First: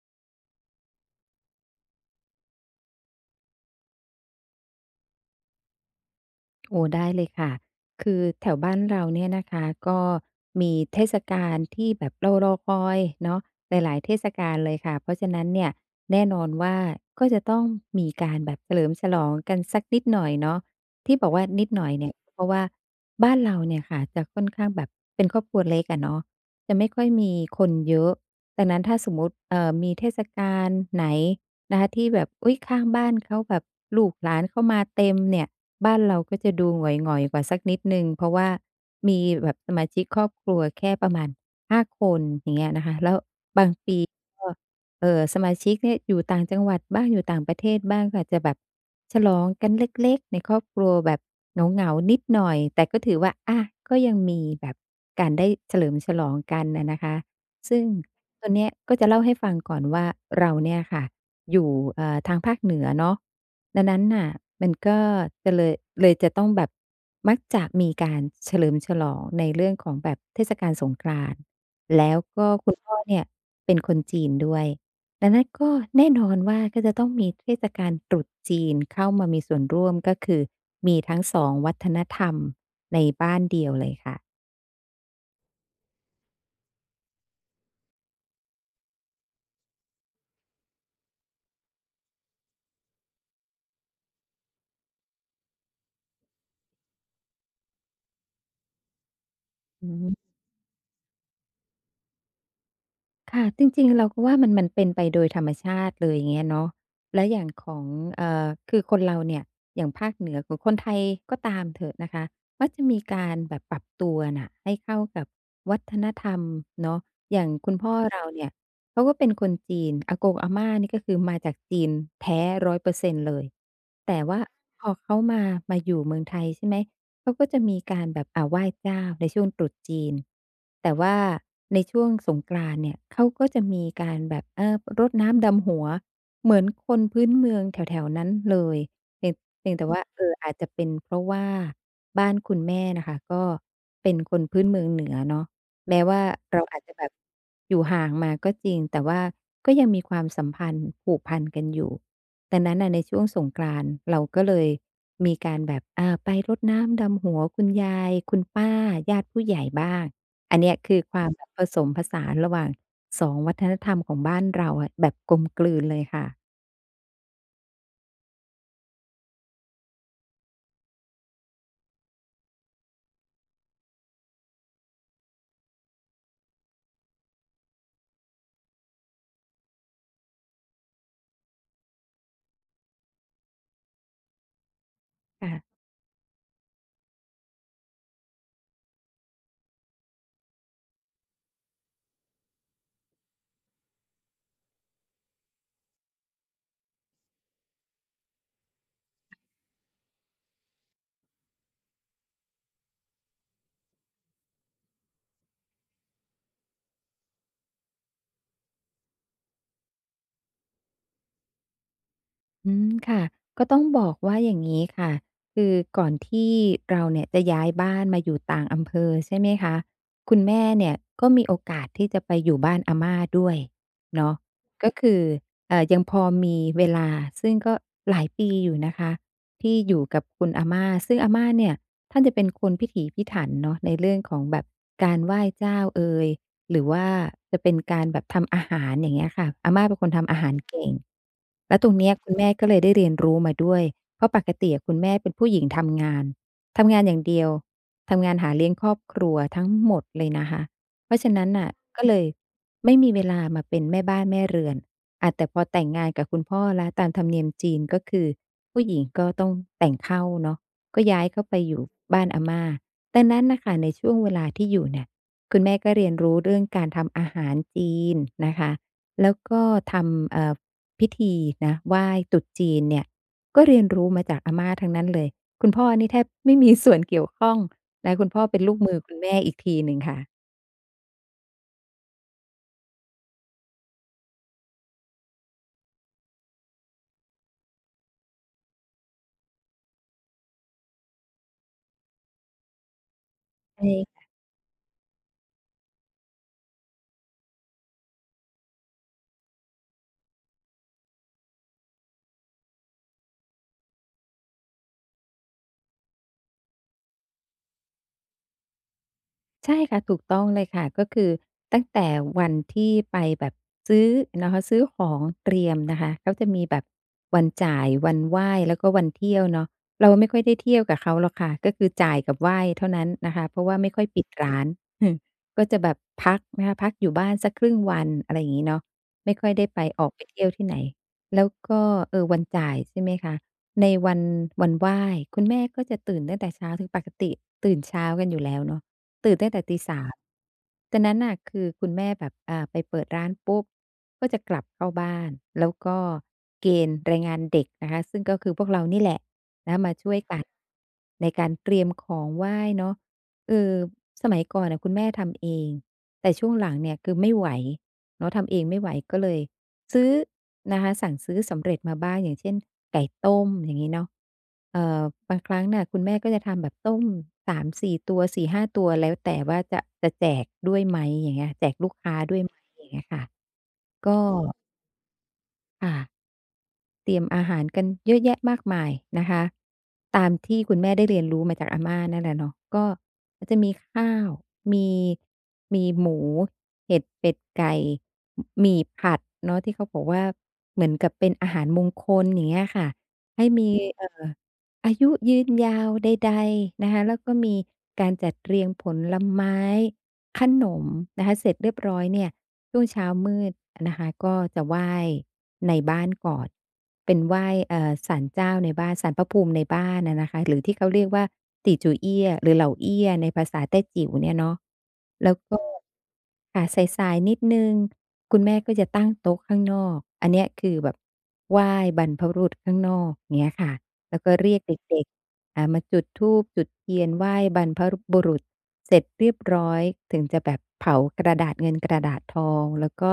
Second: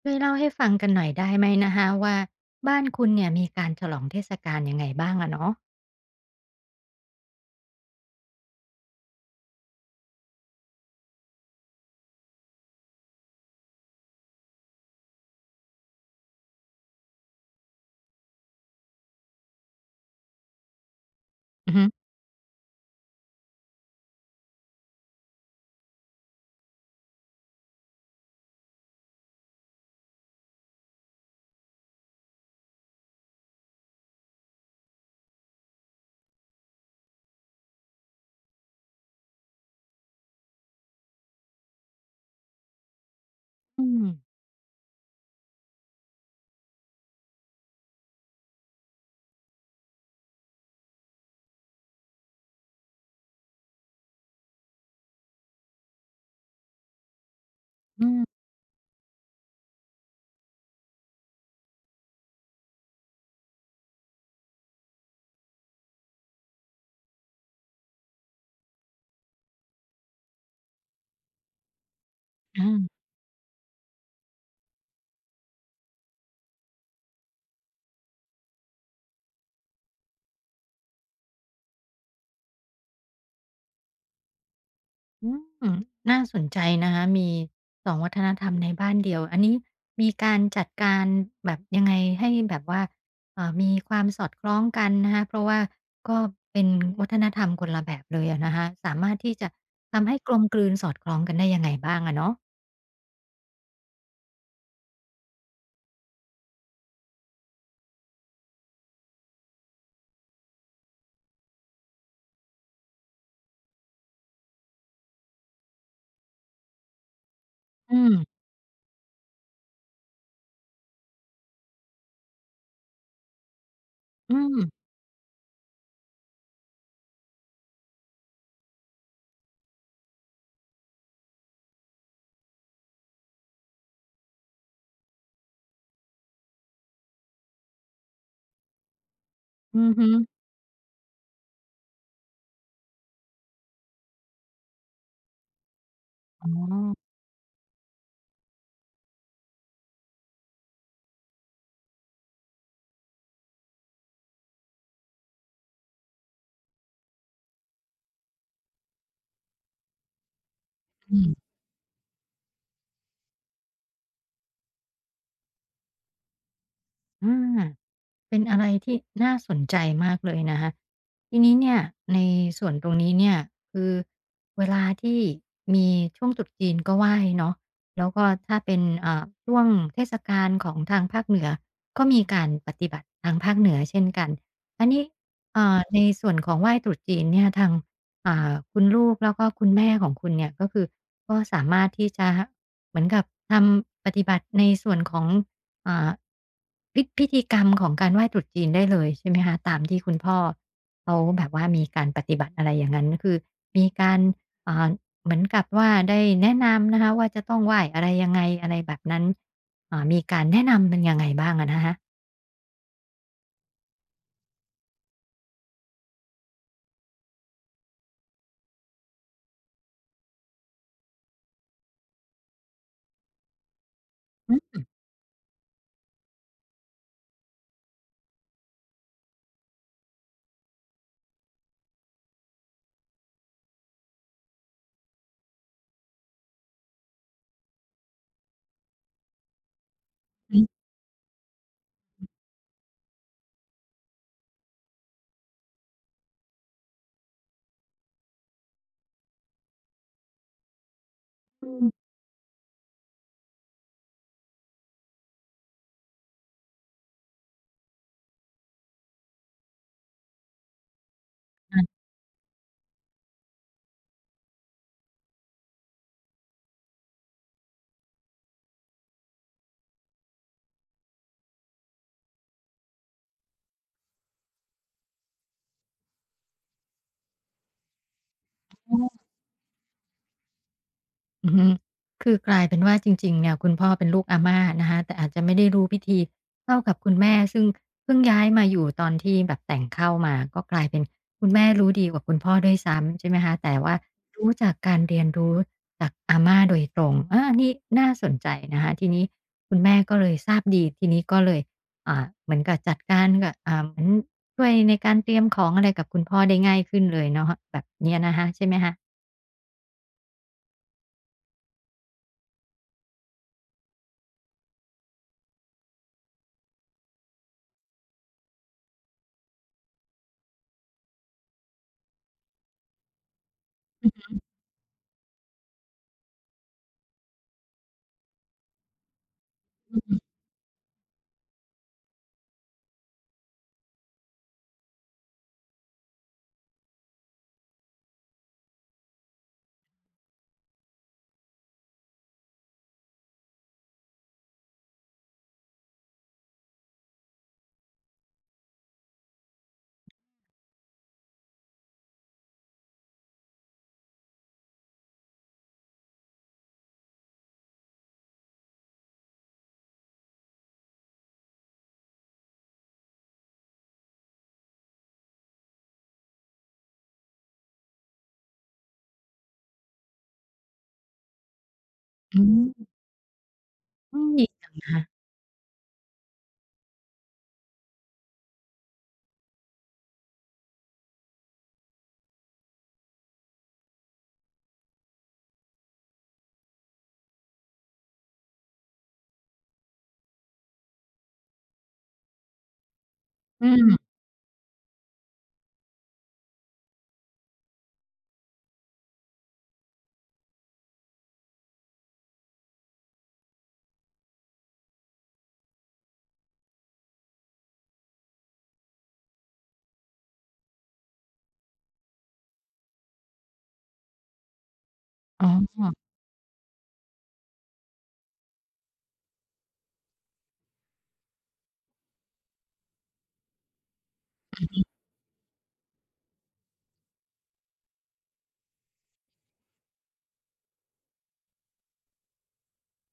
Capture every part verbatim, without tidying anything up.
ช่วยเล่าให้ฟังกันหน่อยได้ไหมนะคะว่าบ้านคุณเนี่ยมีการฉลองเทศกาลยังไงบ้างอะเนาะโอ้ได้เลยค่ะคือแถวบ้านเราเนี่ยนะคะก็มีเทศกาลที่แบบเรารอคอยเนาะหลายๆเทศกาลเลยค่ะเพราะฉะนั้นเนี่ยแน่นอนว่าก็จะต้องมีการแบบเฉลิมฉลองกันสักนิดหน่อยเนาะที่บอกว่านิดอือหฮึน่อยเนี่ยเพราะว่าบ้านเราเนี่ยค่ะจะค่อนข้างแบบเป็นครอบครัวเล็กอะเนาะจะไม่ค่อยมีคนเยอะดังนั้นถ้าสมมติเอ่อมีเทศกาลไหน นะคะที่แบบอุ๊ยข้างบ้านเขาแบบลูกหลานเข้ามาเต็มเนี่ยบ้านเราก็จะดูหงอยๆกว่าสักนิดหนึ่งเพราะว่ามีแบบสมาชิกครอบครัวแค่ประมาณห้าคนอย่างเงี้ยนะคะแล้วบางอืปีมก็เอ่อสมาชิกเนี่ยอยู่ต่างจังหวัดบ้างอยู่ต่างประเทศบ้างก็อาจจะแบบฉลองกันเล็กๆในครอบครัวแบบเหงาๆนิดหน่อยแต่ก็ถือว่าอาก็ยังมีแบบการได้เฉลิมฉลองกันอะนะคะซึ่งอืมตัวเนี้ยก็จะเล่าให้ฟังก่อนว่าเราเนี่ยค่ะ อยู่เอ่อทางภาคเหนือเนาะดังนั้นน่ะมันก็จะเลยเลยจะต้องแบบมักจะมีการเฉลิมฉลองในเรื่องของแบบเทศกาลสงกรานต์แล้วก็อาคุณพ่อเนี่ยเป็นคนจีนด้วยดังนั้นก็แน่นอนว่าก็จะต้องมีเทศกาลตรุษจีนเข้ามามีส่วนร่วมก็คือมีทั้งสองวัฒนธรรมในบ้านเดียวเลยค่ะอืมน่าสนใจนะคะมีสองวัฒนธรรมในบ้านเดียวอันนี้มีการจัดการแบบยังไงให้แบบว่าเอ่อมีความสอดคล้องกันนะคะเพราะว่าก็เป็นวัฒนธรรมคนละแบบเลยอะนะคะสามารถที่จะอืทำให้กม ลมกลืนสอดคล้องกันได้ยังไงบ้างอะเนาะค่ะจริงๆเราก็ว่ามันมันเป็นไปโดยธรรมชาติเลยอย่างเงี้ยเนาะแล้วอย่างของเอ่อคือคนเราเนี่ยอย่างภาคเหนือหรือคนไทยก็ตามเถอะนะคะมักจะมีการแบบปรับตัวน่ะให้เข้ากับวัฒนธรรมเนาะอย่างคุณพ่ออืเรามเนี่ยเขาก็เป็นคนจีนอากงอาม่านี่ก็คือมาจากจีนแท้หนึ่งร้อยเปอร์เซ็นต์เลยแต่อืว่ามพอเขามามาอยู่เมืองไทยใช่ไหม เขาก็จะมีการแบบอ่าไหว้เจ้าในช่วงตรุษจีนแต่ว่าในช่วงสงกรานต์เนี่ยเขาก็จะมีการแบบเออรดน้ำดำหัวเหมือนคนพื้นเมืองแถวๆนั้นเลยเพียงเพียงอืแต่อว่าฮึเอออาจจะเป็นเพราะว่าบ้านคุณแม่น่ะค่ะก็เป็นคนพื้นเมืองเหนือเนาะแม้ว่าอ๋อเรอาอาจจะแบบอยู่ห่างมาก็จริงแต่ว่าก็ยังมีความสัมพันธ์ผูกพันกันอยู่ ดังนั้นน่ะในช่วงสงกรานต์เราก็เลยมีการแบบอาไปรดน้ำดำหัวคุณยายคุณป้าญาติผู้ใหญ่บ้างอันเนี้ยคือคอืวามแบบมผสมผสานระหว่างสองวัฒนธรรมของบ้านเราอะแบบกลมกลืนเลยค่ะอา เป็นอะไรที่น่าสนใจมากเลยนะคะทีนี้เนี่ยในส่วนตรงนี้เนี่ยคือเวลาที่มีช่วงตรุษจีนก็ไหว้เนาะแล้วก็ถ้าเป็นเอ่าช่วงเทศกาลของทางภาคเหนือก็มีการปฏิบัติทางภาคเหนือเช่นกันอันนี้ค่ะ เอ่าในส่วนของไหว้ตรุษจีนเนี่ยทางอ่าคุณลูกแล้วก็คุณแม่ของคุณเนี่ยก็คือก็สามารถที่จะเหมือนกับทำปฏิบัติในส่วนของ อ่าพิพิธีกรรมของการไหว้ตรุษจีนได้เลยใช่ไหมคะตามที่คุณพ่อเขาแบบว่ามีการปฏิบัติอะไรอย่างงั้นคือมีการอ่าเหมือนกับว่าได้แนะนำนะคะว่าจะต้องไหว้อะไรยังไงอะไรแบบนั้นอืมค่ะก็ต้องบอกว่าอย่างนี้ค่ะคือก่อนที่เราเนี่ยจะย้ายบ้านมาอยู่ต่างอำเภอใช่ไหมคะคุณแม่เนี่ยก็มีโอกาสที่จะไปอยู่บ้านอาม่าด้วยเนาะอือก็คือเอ่อยังพอมีเวลาซึ่งก็หลายปีอยู่นะคะที่อยู่กับคุณอาม่าซึ่งอาม่าเนี่ยท่านจะเป็นคนพิถีพิถันเนาะในเรื่องของแบบการไหว้เจ้าเอย หรือว่าจะเป็นการแบบทำอาหารอย่างเงี้ยค่ะอาม่าเป็นคนทำอาหารฮึเก่งแล้วตรงเนี้ยคุณแม่ก็เลยได้เรียนรู้มาด้วยเพราะปกติอะคุณแม่เป็นผู้หญิงทำงานทำงานอย่างเดียวทำงานหาเลี้ยงครอบครัวทั้งหมดเลยนะคะเพราะฉะนั้นอืน่ะก็มเลยไม่มีเวลามาเป็นแม่บ้านแม่เรือนอาแต่พอแต่งงานกับคุณพ่อแล้วตามธรรมเนียมจีนก็คือผู้หญิงก็ต้องแต่งเข้าเนาะก็ย้ายเข้าไปอยู่อาบ้านอาม่าดังนั้นน่ะค่ะในช่วงเวลาที่อยู่เนี่ย คุณแม่ก็เรียนรู้เรื่องการทำอาหารจีนนะคะ แล้วก็ทำเอ่อพิธีนะไหว้ตรุษจีนเนี่ยก็เรียนรู้มาจากอาม่าทั้งนั้นเลย คุณพ่อนี่แทบไม่มีส่วนเกี่ยวข้องและคุณพ่อเป็นลูกมือใช่ คุณแม่อีกทีหนึ่งค่ะอือฮึคือกลายเป็นว่าจริงๆเนี่ยคุณพ่อเป็นลูกอาม่านะคะแต่อาจจะไม่ได้รู้พิธีเท่ากับคุณแม่ซึ่งเพิ่งย้ายมาอยู่ตอนที่แบบแต่งเข้ามาก็กลายเป็นคุณแม่รู้ดีกว่าคุณพ่อด้วยซ้ำใช่ไหมคะแต่ว่าใช่ รู้จากการเรียนรู้จากอาม่าโดยตรงอานี่น่าสนใจนะคะทีนี้คุณแม่ก็เลยทราบดีทีนี้ก็เลยอ่าเหมือนกับจัดการกับอ่าเหมือนช่วยในการเตรียมของอะไรกับคุณพ่อได้ง่ายขึ้นเลยเนาะแบบเนี้ยนะคะใช่ไหมคะใช่ค่ะถูกต้องเลยค่ะก็คือตั้งแต่วันที่ไปแบบซื้อนะคะซื้อของเตรียมนะคะเขาจะมีแบบวันจ่ายวันไหว้แล้วก็วันเที่ยวเนาะเราไม่ค่อยได้เที่ยวกับเขาหรอกค่ะก็คือจ่ายกับไหว้เท่านั้นนะคะเพราะว่าไม่ค่อยปิดร้าน ก็จะแบบพักนะคะพักอยู่บ้านสักครึ่งวันอะไรอย่างนี้เนาะไม่ค่อยได้ไปออกอือไปเที่ยวที่ไหนแล้วก็เออวันจ่ายใช่ไหมคะในวันวันไหว้คุณแม่ก็จะตื่นตั้งแต่เช้าถือปกติตื่นเช้ากันอยู่แล้วเนาะ ตื่นตั้งแต่ตีตีสามจากนั้นน่ะคือคุณแม่แบบอ่าไปเปิดร้านปุ๊บก็จะกลับเข้าบ้านแล้วก็เกณฑ์แรงงานเด็กนะคะซึ่งก็คือพวกเรานี่แหละนะมาช่วยกันในการเตรียมของไหว้เนาะเออสมัยก่อนน่ะคุณแม่ทำเองแต่ช่วงหลังเนี่ยคือไม่ไหวเนาะทำเองไม่ไหวก็เลย ซื้อนะคะสั่งซื้อสำเร็จมาบ้างอย่างเช่นไก่ต้มอย่างงี้เนาะเอ่อบางครั้งน่ะคุณแม่ก็จะทำแบบต้มสสามสี่ตัวสี่ห้าตัวแล้วแต่ว่าจะจะแจกอืมอย่างเงี้ยค่ะก็อืมดีจังนะคะ ค่ะ เตรียมอาหารกันเยอะแยะมากมายนะคะตามที่คุณแม่ได้เรียนรู้มาจากอาม่านั่นแหละเนาะก็มันจะมีข้าวมีมีหมูเห็ดเป็ดไก่หมี่ผัดเนาะที่เขาบอกว่าเหมือนกับเป็นอาหารมงคลอย่างเงี้ยค่ะให้อืมีเอ่มออายุยืนยาวใดๆนะคะแล้วก็มีการจัดเรียงผลไม้ ขนมนะคะเสร็จเรียบร้อยเนี่ยช่วงเช้ามืดนะคะก็จะไหว้ในบ้านก่อนเป็นไหว้เอ่อศาลเจ้าในบ้านศาลพระภูมิในบ้านอะนะคะหรือที่เขาเรียกว่าตี่จูเอี้ยหรือเหล่าเอี้ยในภาษาแต้จิ๋วเนี่ยเนาะแล้วอ๋ก็อค่ะสายๆนิดหนึ่งคุณแม่ก็จะตั้งโต๊ะข้างนอกอันเนี้ยคือแบบไหว้บรรพบุรุษข้างนอกเงี้ยค่ะ แล้วก็เรียกเด็กๆอ่ามาจุดธูปจุดเทียนไหว้บรรพรุบุรุษเสร็จเรียบร้อยถึงจะแบบเผากระดาษเงินกระดาษทองแล้วก็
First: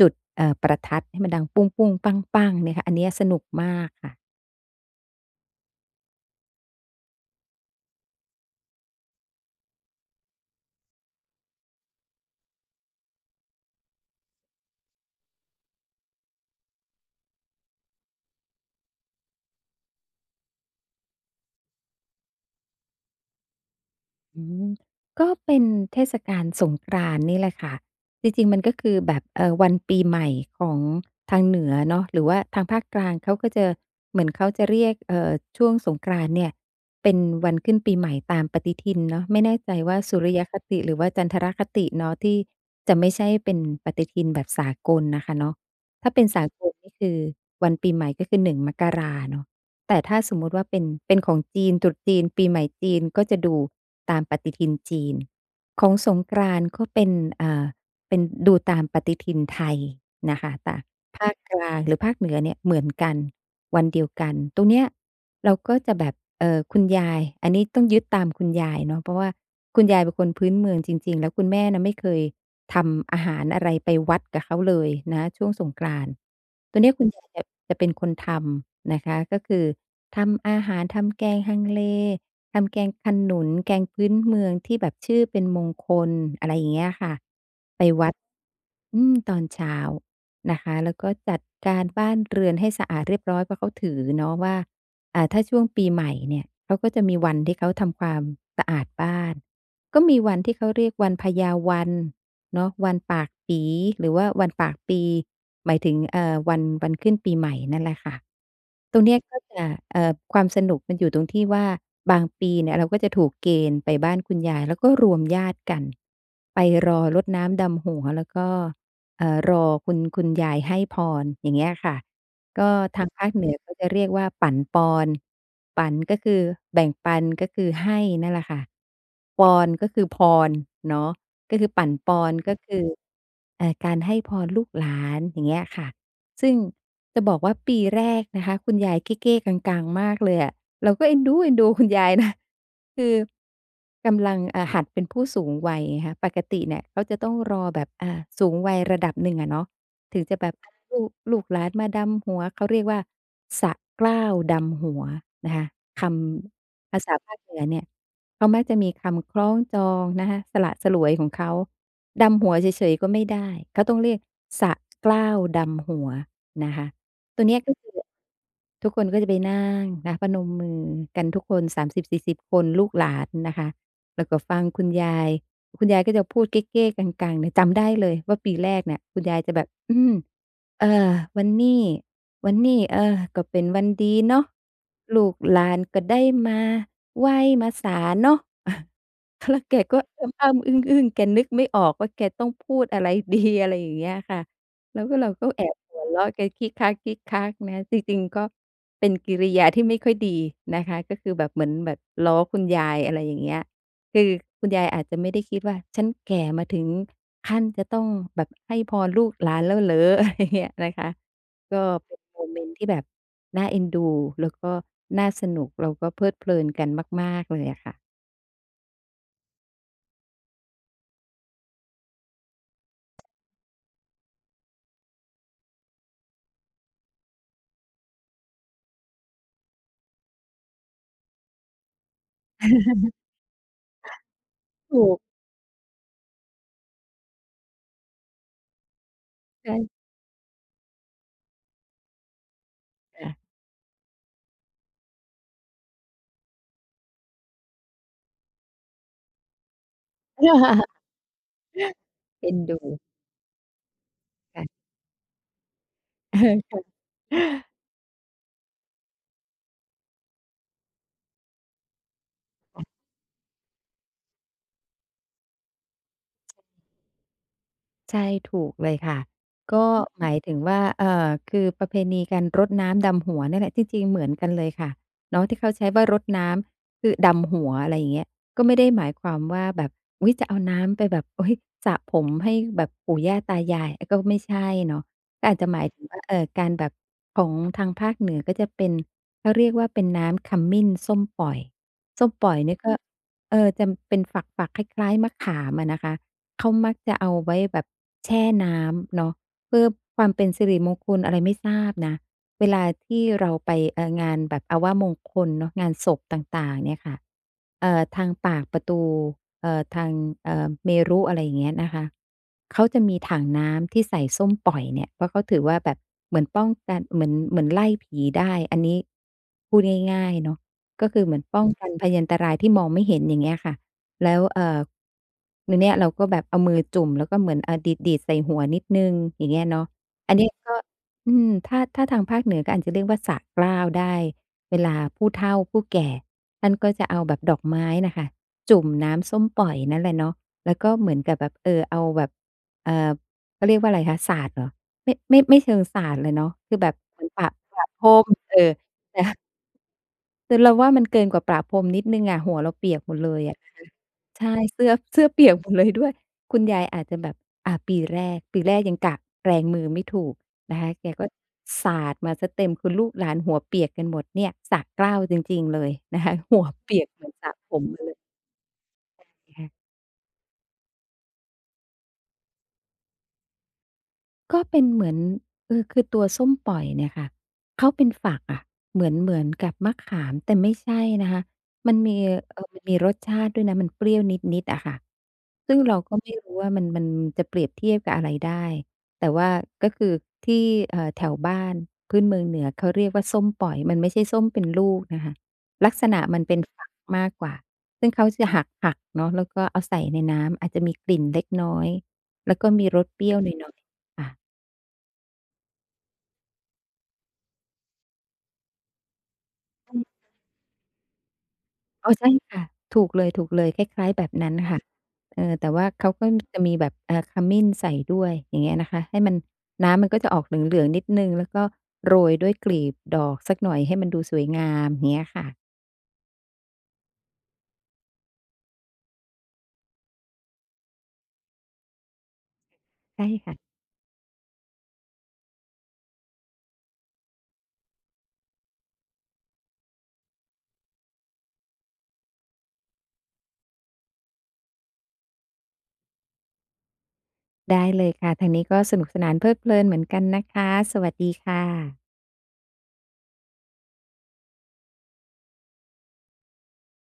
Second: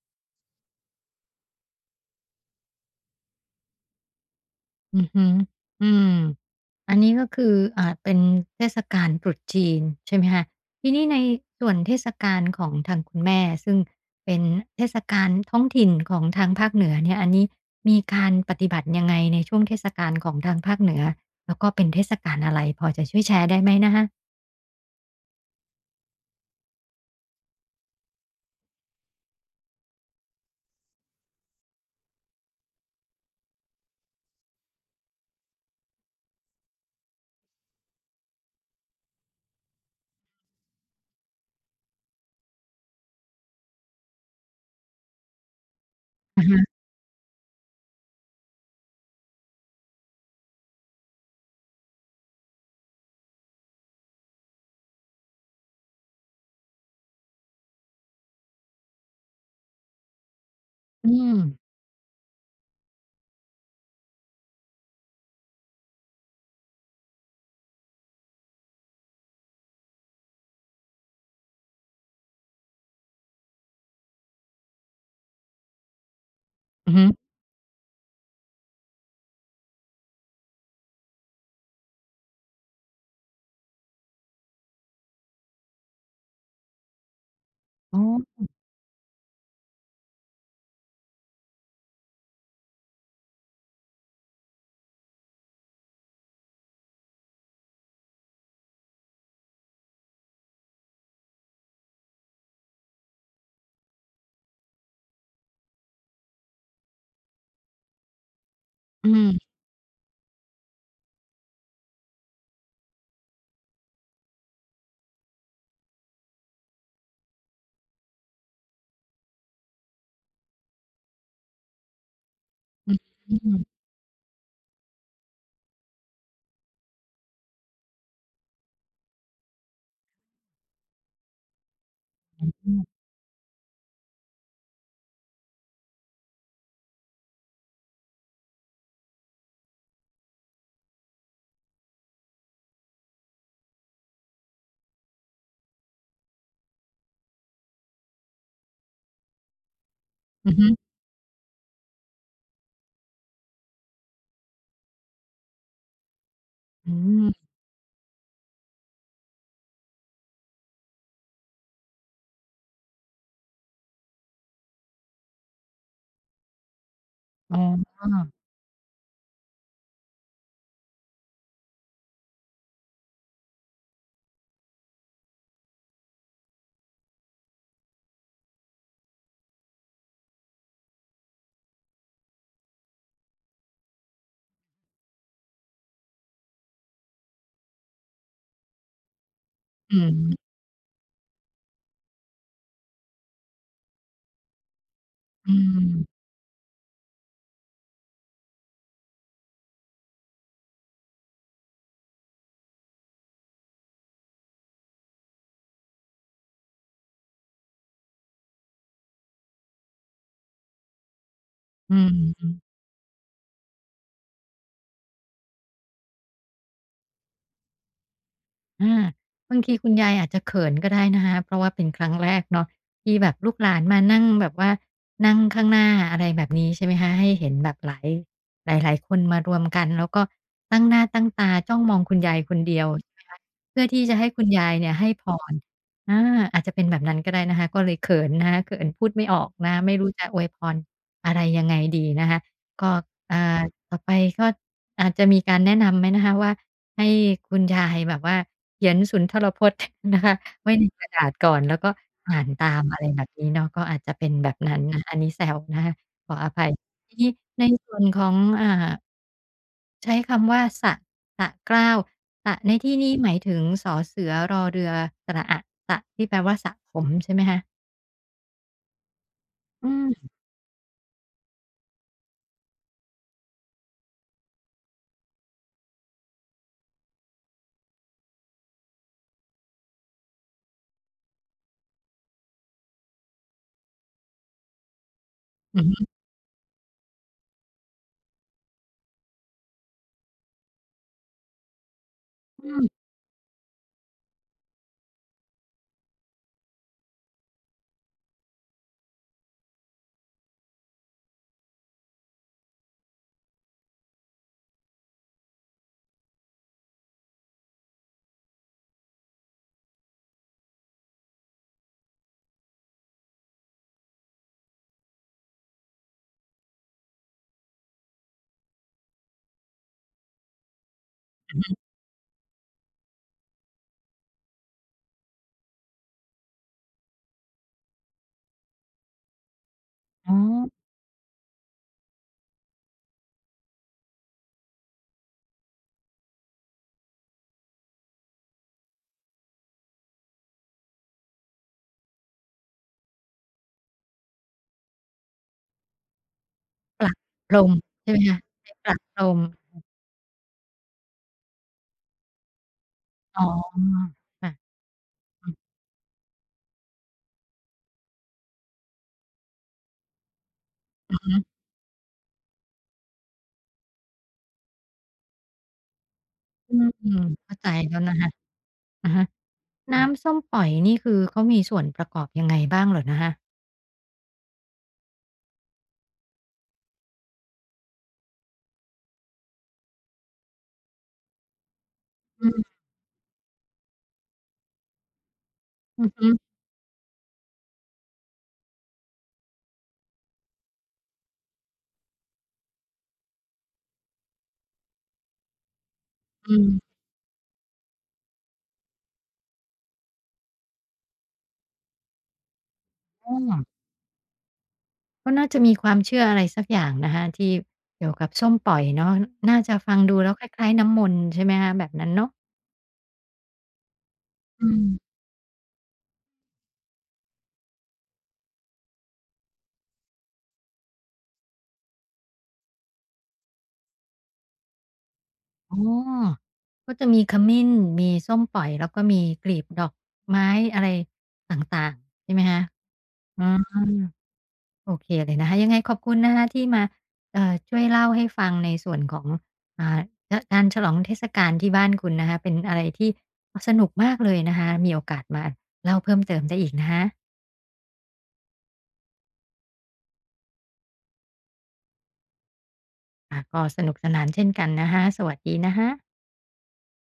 จุดเอ่อประทัดให้มันดังปุ้งปุ้งปังๆเนี่ยค่ะอันเนี้ยสนุกมากค่ะ อือฮึอืมอันนี้ก็คืออ่าเป็นเทศกาลตรุษจีนใช่ไหมคะทีนี้ในส่วนเทศกาลของทางคุณแม่ซึ่งเป็นเทศกาลท้องถิ่นของทางภาคเหนือเนี่ยอันนี้มีการปฏิบัติยังไงในช่วงเทศกาลของทางภาคเหนือแล้วก็เป็นเทศกาลอะไรพอจะช่วยแชร์ได้ไหมนะคะอืมก็เป็นเทศกาลสงกรานต์นี่แหละค่ะจริงๆมันก็คือแบบเอ่อวันปีใหม่ของทางเหนือเนาะหรือว่าทางภาคกลางเขาก็จะเหมือนเขาจะเรียกเอ่อช่วงสงกรานต์เนี่ยเป็นวันขึ้นปีใหม่ตามปฏิทินเนาะไม่แน่ใจว่าสุริยคติหรือว่าจันทรคติเนาะที่จะไม่ใช่เป็นปฏิทินแบบสากลน่ะค่ะเนาะถ้าเป็นอะสาฮะกลนี่คือวันปีใหม่ก็คือหนึ่งมกราเนาะ แต่ถ้าสมมุติว่าเป็นเป็นของจีนตรุษจีนปีใหม่จีนก็จะดูตามปฏิทินจีนของสงกรานต์ก็เป็นอ่าเป็นดูตามปฏิทินไทยนะคะแต่อืภาคมกลางหรือภาคเหนือเนี่ยเหมือนกันวันเดียวกันตรงเนี้ยเราก็จะแบบเอ่อคุณยายอันนี้ต้องยึดตามคุณยายเนาะเพราะว่าคุณยายเป็นคนพื้นเมืองจริงๆแล้วคุณแม่น่ะไม่เคยทำอาหารอะไรไปวัดกับเขาเลยนะช่วงสงกรานต์ตัวอืเนี้อยฮึคุณยายจะจะเป็นคนทำนะคะก็คือ ทำอาหารทำแกงฮังเลทำแกงขนุนแกงพื้นเมืองที่แบบชื่อเป็นมงคลอะไรอย่างเงี้ยค่ะไปอ๋วัดออืมตอนเช้านะคะแล้วก็จัดการบ้านเรือนให้สะอาดเรียบร้อยเพราะเขาถือเนาะว่าอ่าถ้าช่วงปีใหม่เนี่ยเขาก็จะมีวันที่เขาทำความสะอาดบ้านก็มีวันที่เขาเรียกวันพยาวัน เนาะวันปากปีหรือว่าวันปากปีหมายถึงเอ่อวันวันขึ้นปีใหม่นั่นแหละค่ะตรงอืเนี้ยก็มจะเอ่อความสนุกมันอยู่ตรงที่ว่าบางปีเนี่ยเราก็จะถูกเกณฑ์ไปบ้านคุณยายแล้วก็รวมญาติกันไปรอรดน้ำดำหัวแล้วก็เอ่อรอคุณคุณยายให้พรอย่างเงี้ยค่ะ ก็อืมทางภาคอืเหนือเขามจะเรียกว่าปั่นปอนปั่นก็คือแบ่งปันก็คือให้นั่นแหละค่ะปอนก็คือพรเนาะก็คือปั่นปอนอือก็คือฮเอ่อการให้พรลูกหลานอย่างเงี้ยค่ะซึ่งจะบอกว่าปีแรกนะคะคุณยายเก้ๆกังๆมากเลยอะเราก็เอ็นดูเอ็นดูคุณยายนะคือกำลังอ่าหัดเป็นผู้สูงวัยไงคะปกติเนี่ยเขาจะต้องรอแบบอ่าสูงวัยระดับหนึ่งอะเนาะ ถึงจะแบบึลูกลูกหลานมาดำหัวเขาเรียกว่าสะเกล้าวดำหัวนะคะคอืำภาษามภาคเหนือเนี่ยเขามักจะมีคำคล้องจองนะคะสละสลวยของเขาดำหัวเฉยๆก็ไม่ได้เขาต้องเรียกสะเกล้าวดำหัวนะคะตัวอ๋เนี้ยก็คืออทุกคนก็จะไปนั่งนะประนมมือกันทุกคนสามสิบถึงสี่สิบคนลูกหลานนะคะแล้วก็ฟังคุณยาย คุณยายก็จะพูดเก๊ะๆกังๆเนี่ยจำได้เลยว่าปีแรกเนี่ยคุณยายจะแบบอืมเออวันนี้วันนี้เออก็เป็นวันดีเนาะลูกหลานก็ได้มาไหว้มาศาลเนาะ แล้วแกอืก็มอ้ำๆอึ้งๆแกนึกไม่ออกว่าแกต้องพูดอะไรดีอะไรอย่างเงี้ยค่ะแล้วก็เราก็อืแอบหัวมเราะแกคิกคักคิกคักนะจริงๆก็เป็นกิริยาที่ไม่ค่อยดีนะคะก็คือแบบเหมือนแบบล้อคุณยายอะไรอย่างเงี้ย คือคุณยายอาจจะไม่ได้คิดว่าฉันแก่มาถึงขั้นจะต้องแบบให้พรลูกหลานแล้วเหรอ อะไรเงี้ยนะคะก็อืเป็นโมม เมนต์ที่แบบน่าเอ็นดูแล้วก็น่าสนุกเราก็เพลิดเพลินกันมากๆเลยอะค่ะอาบางทีคุณยายอาจจะเขินก็ได้นะคะเพราะว่าเป็นครั้งแรกเนาะที่แบบลูกหลานมานั่งแบบว่านั่งข้างหน้าอะไรแบบนี้ใช่ไหมคะให้เห็นแบบหลายหลายๆคนมารวมกันแล้วก็ตั้งหน้าตั้งตาจ้องมองคุณยายคนเดียวใช่ไหมคะเพื่อที่จะให้คุณยายเนี่ยถูให้กพรอาอาจจะเป็นแบบนั้นก็ได้นะคะก็เลยเขินนะคะเขินพูดไม่ออกนะคะไม่ใช่รู้จะอวยพรอะไรยังไงดีนะคะก็ค่ะ อ่าต่อไปก็อาจจะมีการแนะนำไหมนะคะว่า ให้คุณยายแบบว่าเขียนสุนทรพจน์ นะคะไว้ในก ระดาษก่อนแล้วก็อ่านเอ็นตาดูมอะไรแบบนี้เนาะก็อาจจะเป็นแบบนั้นค่ะ นะอันนี้แซวนะคะขออภัยทีนี้ในส่วนของอ่าใช้คำว่าสะสะเกล้าวสะในที่นี้หมายถึงสอเสือรอเรือสระอะสะที่แปลว่าสระผมใช่ไหมคะใช่ถูกเลยค่ะก็อือือฮหมมึายถึงว่าเอ่อคือประเพณีการรดน้ำดำหัวเนี่ยแหละจริงๆเหมือนกันเลยค่ะเนาะที่เขาใช้ว่ารดน้ำคือดำหัวอะไรอย่างเงี้ยก็ไม่ได้หมายความว่าแบบอุ๊ยจะเอาน้ำไปแบบอุ๊ยสระผมให้แบบปู่ย่าตายายก็ไม่ใช่เนาะก็อาจจะหมายถึอืองว่าเอ่อการแบบของทางภาคเหนือก็จะเป็นเขาเรียกว่าเป็นน้ำขมิ้นส้มป่อยส้มป่อยอืนี่อมก็มเอ่อจะเป็นฝักๆคล้ายๆมะขามอะนะคะ เขามักจะเอาไว้แบบแช่น้ำเนาะเพื่อความเป็นสิริมงคลอะไรไม่ทราบนะเวลาที่เราไปเอ่องานแบบอาว่ามงคลเนาะงานศพต่างๆเนี่ยค่ะเอ่อทางปากประตูเอ่อทางเอ่อเมรุอะไรอย่างเงี้ยนะคะเขาจะมีถังน้ำที่ใส่ส้มป่อยเนี่ยเพราะเขาถือว่าแบบเหมือนป้องกันเหมือนเหมือนไล่ผีได้อันนี้พูดง่ายๆเนาะก็คือเหมือนป้องกันภัยอันตรายที่มองไม่เห็นอย่างเงี้ยค่ะ แล้วเอ่อเนี่ยเราก็แบบเอามือจุ่มแล้วก็เหมือนอ่าดีดๆใส่หัวนิดหนึ่งอย่างเงี้ยเนาะอ๋อัอนเนี้ยก็อืมถ้าถ้าทางภาคเหนือก็อาจจะเรียกว่าสระเกล้าได้เวลาผู้เฒ่าผู้แก่ท่านก็จะเอาแบบดอกไม้น่ะค่ะจุ่มน้ำส้มปล่อยนั่นแหละเนาะแล้วก็เหมือนกับแบบเออเอาแบบเอ่อเขาเรียกว่าอะไรคะสาดเหรอไม่ไม่ไม่เชิงสาดเลยเนาะคือแบบปลักเหมือนปะลมปะพรใช่ไหมมคะเออใช้ปลักแต่ลมคือเราว่ามันเกินกว่าประพรมนิดหนึ่งอะหัวเราเปียกหมดเลอ๋อยอะ ใช่ค่ะ เสื้อเสื้อเปียกหมดเลยด้วยคุณยายอาจจะแบบอ่าปีแรกปีแรกยังกะแรงมือไม่ถูกนะคะแกก็สาดมาเสียเต็มคือลูกหลานหัวเปียกกันหมดเนี่ยสระเกล้าวจริงๆเลยนะคะ หัวอืเปียกเหมมือนสระเข้าใจผมแล้วมาเลนะยคะอะฮะค่ะ น้ำส้มปล่อยนี่คือเขามีส่วนประกอบยังไงบ้างเหรอนะคะก็เป็นเหมือนเออคือตัวส้มปล่อยเนี่ยค่ะเขาเป็นฝักอะเหมือนเหมือนกับมะขามแต่ไม่ใช่นะคะมันมีอืเอ่อมมันมีรสชาติด้วยนะมันเปรี้ยวนิดๆอะค่ะซึ่งเราอือก็ฮึไม่รู้ว่ามันมันจะเปรียบเทียบกับอะไรได้แต่ว่าก็คือที่เอ่อแถวบ้านพื้นเมืองเหนือเขาเรียกว่าส้มปล่อยมันไม่ใช่ส้มเป็นลูกนะคะลักษณะมันอืเป็นมฝักมากกว่าซึ่งเขาจะหักๆเนาะแล้วก็เอาใส่ในน้ำอาจจะมีกลิ่นเล็กน้อยแล้วก็มีรสเปรี้อ้อยวหน่อยๆค่ะ ก็น่าจะมีความเชื่ออะไรสักอย่างนะคะที่เกี่ยวกับส้มปล่อยเนาะน่าจะฟังอืมดูแล้วคล้ายๆน้ำมนต์ใช่ไหมคะแบบนั้อ๋นอใช่เนาะค่ะถูกเลยๆคล้ายๆแบบนั้นอืค่ะมเออแต่ว่าเขาก็จะมีแบบเอ่อขมิ้นใส่ด้วยอย่างเงี้ยนะคะให้มันน้ำมันก็จะออกเหลืองๆนิดหนึ่งแล้วก็โรยด้วยกลีบดอกสักหน่อยให้มันดูสวยงามอย่างเงี้ยค่ะอ๋อก็จะมีขมิ้นมีส้มปล่อยแล้วก็มีกลีบดอกไม้อะไรต่างๆใช่ไหมคะใช่อ๋อ ค่ะโอเคเลยนะคะยังไงขอบคุณนะคะที่มาเอ่อช่วยเล่าให้ฟังในส่วนของอ่าการฉลองเทศกาลที่บ้านคุณนะคะเป็นอะไรที่สนุกมากเลยนะคะมีโอกาสมาเล่าเพิ่มเติมได้อีกนะคะได้เลยค่ะทางนี้ก็สนุกสนานเพลิดเพลินเหมือนกันนะคะสวัสดีค่ะอ่ะก็สนุกสนานเช่นกันนะคะสวัสดีนะคะ